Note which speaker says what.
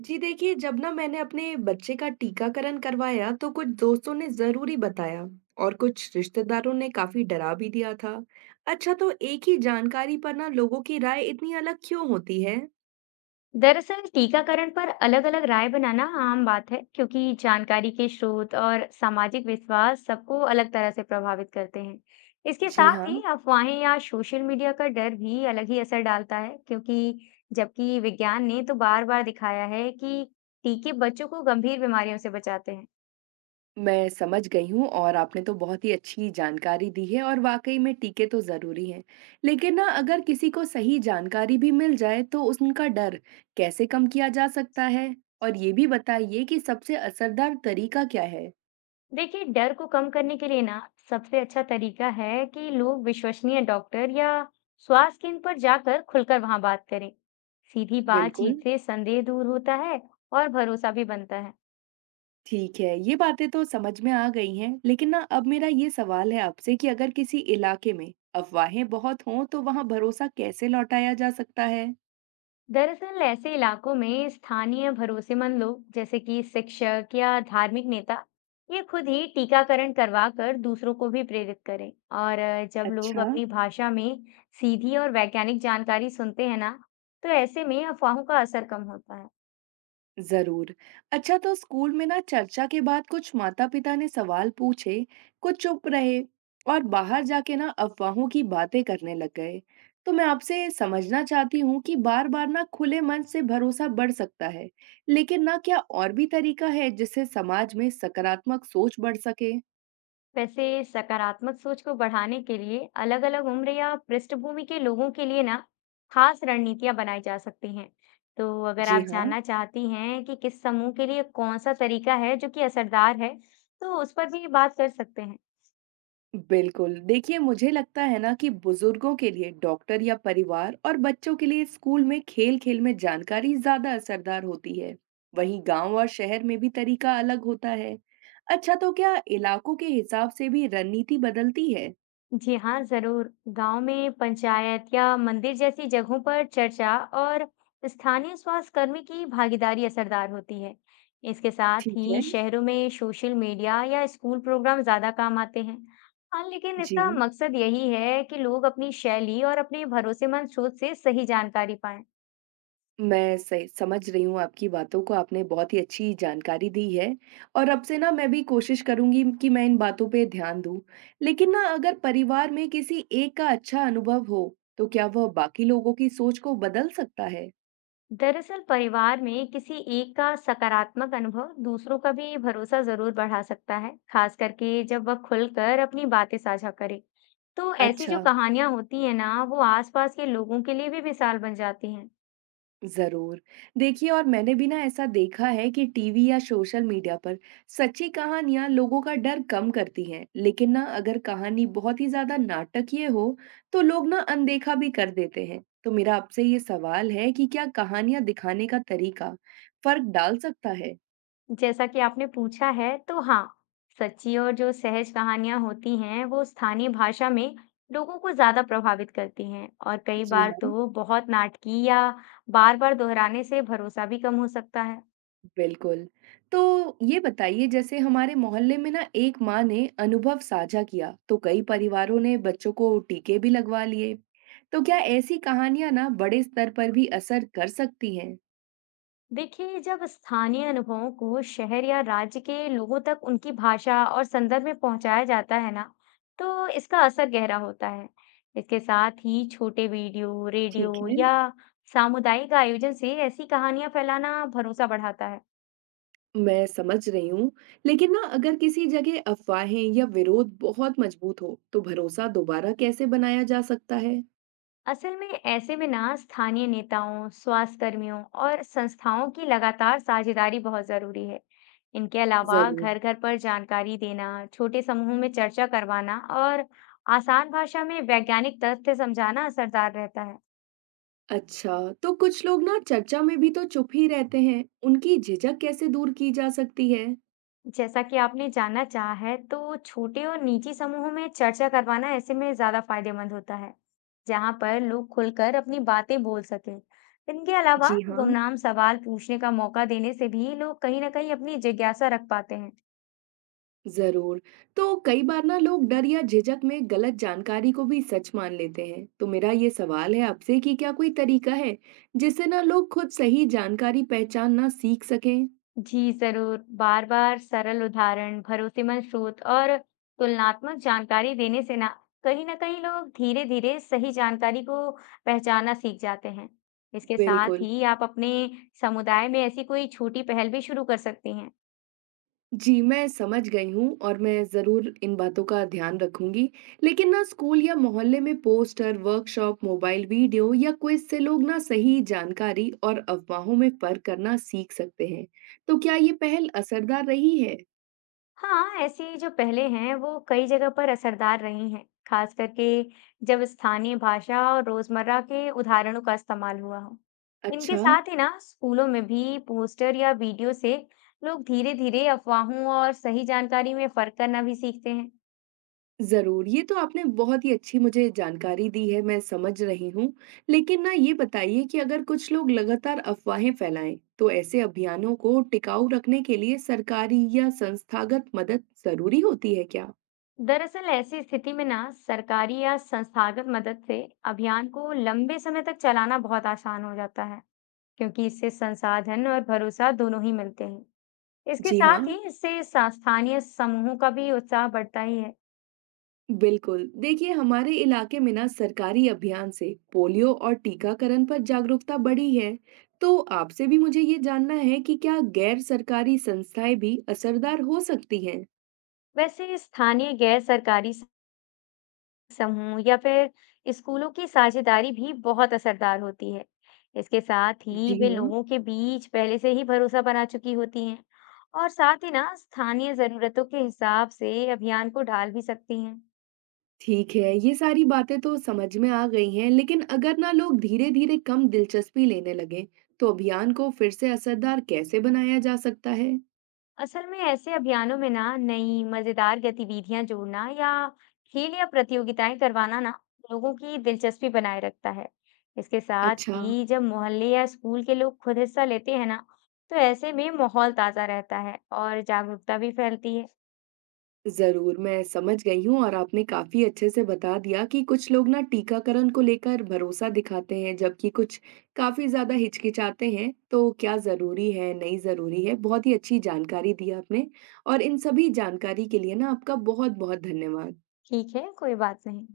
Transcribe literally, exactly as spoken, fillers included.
Speaker 1: जी देखिए, जब ना मैंने अपने बच्चे का टीकाकरण करवाया तो कुछ दोस्तों ने ज़रूरी बताया और कुछ रिश्तेदारों ने काफ़ी डरा भी दिया था। अच्छा तो एक ही जानकारी पर ना लोगों की राय इतनी अलग क्यों होती है?
Speaker 2: दरअसल टीकाकरण पर अलग-अलग राय बनाना आम बात है क्योंकि जानकारी के स्रोत और सामाजिक विश्वास सबको अलग तरह से प्रभावित करते हैं। इसके
Speaker 1: जी
Speaker 2: साथ ही
Speaker 1: हाँ।
Speaker 2: अफवाहें या सोशल मीडिया का डर भी अलग ही असर डालता है क्योंकि जबकि विज्ञान ने तो बार-बार दिखाया है कि टीके बच्चों को गंभीर बीमारियों से बचाते हैं।
Speaker 1: मैं समझ गई हूँ और आपने तो बहुत ही अच्छी जानकारी दी है और वाकई में टीके तो जरूरी हैं। लेकिन ना अगर किसी को सही जानकारी भी मिल जाए तो उनका डर कैसे कम किया जा सकता है और ये भी बताइए कि सबसे असरदार तरीका क्या है।
Speaker 2: देखिए, डर को कम करने के लिए ना सबसे अच्छा तरीका है कि लोग विश्वसनीय डॉक्टर या स्वास्थ्य केंद्र पर जाकर खुलकर वहां बात करें। सीधी
Speaker 1: बिल्कुल।
Speaker 2: बातचीत से संदेह दूर होता है और भरोसा भी बनता है।
Speaker 1: ठीक है, ये बातें तो समझ में आ गई हैं, लेकिन ना अब मेरा ये सवाल है आपसे कि अगर किसी इलाके में अफवाहें बहुत हों तो वहाँ भरोसा कैसे लौटाया जा सकता है?
Speaker 2: दरअसल ऐसे इलाकों में स्थानीय भरोसेमंद लोग जैसे कि शिक्षक या धार्मिक नेता ये खुद ही टीकाकरण करवा कर दूसरों को भी प्रेरित करें। और अ, जब लोग
Speaker 1: अच्छा।
Speaker 2: अपनी भाषा में सीधी और वैज्ञानिक जानकारी सुनते हैं ना तो ऐसे में अफवाहों का असर कम होता है।
Speaker 1: जरूर। अच्छा तो स्कूल में ना चर्चा के बाद कुछ माता पिता ने सवाल पूछे, कुछ चुप रहे और बाहर जाके ना अफवाहों की बातें करने लग गए। तो मैं आपसे ये समझना चाहती हूँ कि बार बार ना खुले मन से भरोसा बढ़ सकता है, लेकिन ना क्या और भी तरीका है जिससे समाज में सकारात्मक सोच बढ़ सके?
Speaker 2: वैसे सकारात्मक सोच को बढ़ाने के लिए अलग-अलग उम्र या पृष्ठभूमि के लोगों के लिए ना खास रणनीतियां बनाई जा सकती हैं। तो अगर
Speaker 1: जी
Speaker 2: आप
Speaker 1: हाँ।
Speaker 2: जानना चाहती हैं कि किस समूह के लिए कौन सा तरीका है जो कि असरदार है, तो उस पर भी बात कर सकते हैं।
Speaker 1: बिल्कुल। देखिए, मुझे लगता है ना कि बुजुर्गों के लिए डॉक्टर या परिवार और बच्चों के लिए स्कूल में खेल-खेल में जानकारी ज़्यादा असरदार होती है। वहीं गांव और शहर में भी तरीका अलग होता है। अच्छा, तो क्या इलाकों के हिसाब से भी रणनीति बदलती है?
Speaker 2: जी हाँ, ज़रूर। गांव में पंचायत या मंदिर जैसी जगहों पर चर्चा और स्थानीय स्वास्थ्यकर्मी की भागीदारी असरदार होती है। इसके साथ
Speaker 1: ठीक
Speaker 2: ही
Speaker 1: है।
Speaker 2: शहरों में सोशल मीडिया या स्कूल प्रोग्राम ज़्यादा काम आते हैं। हाँ, लेकिन
Speaker 1: जी।
Speaker 2: इसका मकसद यही है कि लोग अपनी शैली और अपने भरोसेमंद स्रोत से सही जानकारी पाएं।
Speaker 1: मैं सही समझ रही हूँ आपकी बातों को, आपने बहुत ही अच्छी जानकारी दी है और अब से ना मैं भी कोशिश करूँगी कि मैं इन बातों पे ध्यान दूँ। लेकिन ना अगर परिवार में किसी एक का अच्छा अनुभव हो, तो क्या वह बाकी लोगों की सोच को बदल सकता है?
Speaker 2: दरअसल परिवार में किसी एक का सकारात्मक अनुभव दूसरों का भी भरोसा जरूर बढ़ा सकता है, खास करके जब वह खुलकर अपनी बातें साझा करे। तो ऐसी जो
Speaker 1: अच्छा।
Speaker 2: कहानियां होती है ना, वो आसपास के लोगों के लिए भी मिसाल बन जाती हैं।
Speaker 1: जरूर। देखिए और मैंने भी ना ऐसा देखा है कि टीवी या सोशल मीडिया पर सच्ची कहानियां लोगों का डर कम करती हैं, लेकिन ना अगर कहानी बहुत ही ज्यादा नाटकीय हो तो लोग ना अनदेखा भी कर देते हैं। तो मेरा आपसे ये सवाल है कि क्या कहानियां दिखाने का तरीका फर्क डाल सकता है?
Speaker 2: जैसा कि आपने पूछा है, तो हाँ, सच्ची और जो सहज कहानियां होती हैं, वो स्थानीय भाषा में लोगों को ज्यादा प्रभावित करती हैं, और कई
Speaker 1: जी
Speaker 2: बार
Speaker 1: हाँ।
Speaker 2: तो बहुत नाटकीय या बार-बार दोहराने से भरोसा भी कम हो सकता है।
Speaker 1: बिल्कुल। तो ये बताइए, जैसे हमारे मोहल्ले में ना एक माँ ने अनुभव साझा किया, तो कई परिवारों ने बच्चों को टीके भी लगवा लिए। तो क्या ऐसी कहानियां ना बड़े स्तर पर भी असर कर सकती हैं?
Speaker 2: देखिए, जब स्थानीय अनुभवों को शहर या राज्य के लोगों तक उनकी भाषा और संदर्भ में पहुंचाया जाता है ना तो इसका असर गहरा होता है। इसके साथ ही छोटे वीडियो,
Speaker 1: ठीक
Speaker 2: रेडियो
Speaker 1: है।
Speaker 2: या सामुदायिक आयोजन से ऐसी कहानियां फैलाना भरोसा बढ़ाता है।
Speaker 1: मैं समझ रही हूँ, लेकिन ना अगर किसी जगह अफवाहें या विरोध बहुत मजबूत हो, तो भरोसा दोबारा कैसे बनाया जा सकता है?
Speaker 2: असल में ऐसे में ना स्थानीय नेताओं, स्वास्थ्य कर्मियों और संस्थाओं की लगातार साझेदारी बहुत जरूरी है। इनके अलावा
Speaker 1: जरूर।
Speaker 2: घर घर पर जानकारी देना, छोटे समूह में चर्चा करवाना और आसान भाषा में वैज्ञानिक तथ्य समझाना असरदार रहता है।
Speaker 1: अच्छा, तो कुछ लोग ना चर्चा में भी तो चुप ही रहते हैं, उनकी झिझक कैसे दूर की जा सकती है?
Speaker 2: जैसा कि आपने जानना चाहा है, तो छोटे और निजी समूहों में चर्चा करवाना ऐसे में ज्यादा फायदेमंद होता है, जहां पर लोग खुलकर अपनी बातें बोल सकें। इनके अलावा
Speaker 1: जी हाँ।
Speaker 2: गुमनाम सवाल पूछने का मौका देने से भी लोग कहीं ना कहीं अपनी जिज्ञासा रख पाते हैं।
Speaker 1: जरूर। तो कई बार ना लोग डर या झिझक में गलत जानकारी को भी सच मान लेते हैं। तो मेरा ये सवाल है आपसे कि क्या कोई तरीका है जिससे ना लोग खुद सही जानकारी पहचानना सीख सकें?
Speaker 2: जी जरूर, बार-बार सरल उदाहरण, भरोसेमंद स्रोत और तुलनात्मक जानकारी देने से ना कहीं ना कहीं लोग धीरे-धीरे सही जानकारी को पहचानना सीख जाते हैं। इसके साथ
Speaker 1: बिल्कुल।
Speaker 2: ही आप अपने समुदाय में ऐसी कोई छोटी पहल भी शुरू कर सकती हैं।
Speaker 1: जी मैं समझ गई हूँ और मैं जरूर इन बातों का ध्यान रखूंगी। लेकिन ना स्कूल या मोहल्ले में पोस्टर, वर्कशॉप, मोबाइल वीडियो या क्विज से लोग ना सही जानकारी और अफवाहों में फर्क करना सीख सकते हैं। तो क्या ये पहल असरदार रही है?
Speaker 2: हाँ, ऐसी जो पहले हैं वो कई जगह पर असरदार रही हैं, खास करके जब स्थानीय भाषा और रोजमर्रा के उदाहरणों का इस्तेमाल हुआ हो। इनके
Speaker 1: अच्छा।
Speaker 2: साथ ही ना स्कूलों में भी पोस्टर या वीडियो से लोग धीरे धीरे अफवाहों और सही जानकारी में फर्क करना भी सीखते हैं।
Speaker 1: जरूर, ये तो आपने बहुत ही अच्छी मुझे जानकारी दी है, मैं समझ रही हूँ। लेकिन ना ये बताइए कि अगर कुछ लोग लगातार अफवाहें फैलाएं तो ऐसे अभियानों को टिकाऊ रखने के लिए सरकारी या संस्थागत मदद जरूरी होती है क्या?
Speaker 2: दरअसल ऐसी स्थिति में ना सरकारी या संस्थागत मदद से अभियान को लंबे समय तक चलाना बहुत आसान हो जाता है, क्योंकि इससे संसाधन और भरोसा दोनों ही मिलते हैं। इसके
Speaker 1: जी हाँ।
Speaker 2: साथ ही इससे सा- स्थानीय समूहों का भी उत्साह बढ़ता ही है।
Speaker 1: बिल्कुल। देखिए हमारे इलाके में ना सरकारी अभियान से पोलियो और टीकाकरण पर जागरूकता बढ़ी है। तो आपसे भी मुझे ये जानना है कि क्या गैर सरकारी संस्थाएं भी असरदार हो सकती हैं?
Speaker 2: वैसे स्थानीय गैर सरकारी स- समूह या फिर स्कूलों की साझेदारी भी बहुत असरदार होती है। इसके साथ ही
Speaker 1: जी
Speaker 2: वे
Speaker 1: हाँ।
Speaker 2: लोगों के बीच पहले से ही भरोसा बना चुकी होती हैं, और साथ ही ना स्थानीय जरूरतों के हिसाब से अभियान को ढाल भी सकती हैं।
Speaker 1: ठीक है, ये सारी बातें तो समझ में आ गई हैं, लेकिन अगर ना लोग धीरे-धीरे कम दिलचस्पी लेने लगें, तो अभियान को फिर से असरदार कैसे बनाया जा सकता है?
Speaker 2: असल में ऐसे अभियानों में ना नई मजेदार गतिविधियां जोड़ना या खेल या प्रतियोगिताएं करवाना ना लोगों की दिलचस्पी बनाए रखता है। इसके साथ
Speaker 1: अच्छा,
Speaker 2: ही जब मोहल्ले या स्कूल के लोग खुद हिस्सा लेते हैं ना तो ऐसे में माहौल ताजा रहता है और जागरूकता भी फैलती है।
Speaker 1: ज़रूर, मैं समझ गई हूँ और आपने काफ़ी अच्छे से बता दिया कि कुछ लोग ना टीकाकरण को लेकर भरोसा दिखाते हैं, जबकि कुछ काफ़ी ज़्यादा हिचकिचाते हैं, तो क्या ज़रूरी है, नहीं ज़रूरी है, बहुत ही अच्छी जानकारी दी आपने और इन सभी जानकारी के लिए ना आपका बहुत-बहुत धन्यवाद।
Speaker 2: ठीक है, कोई बात नहीं।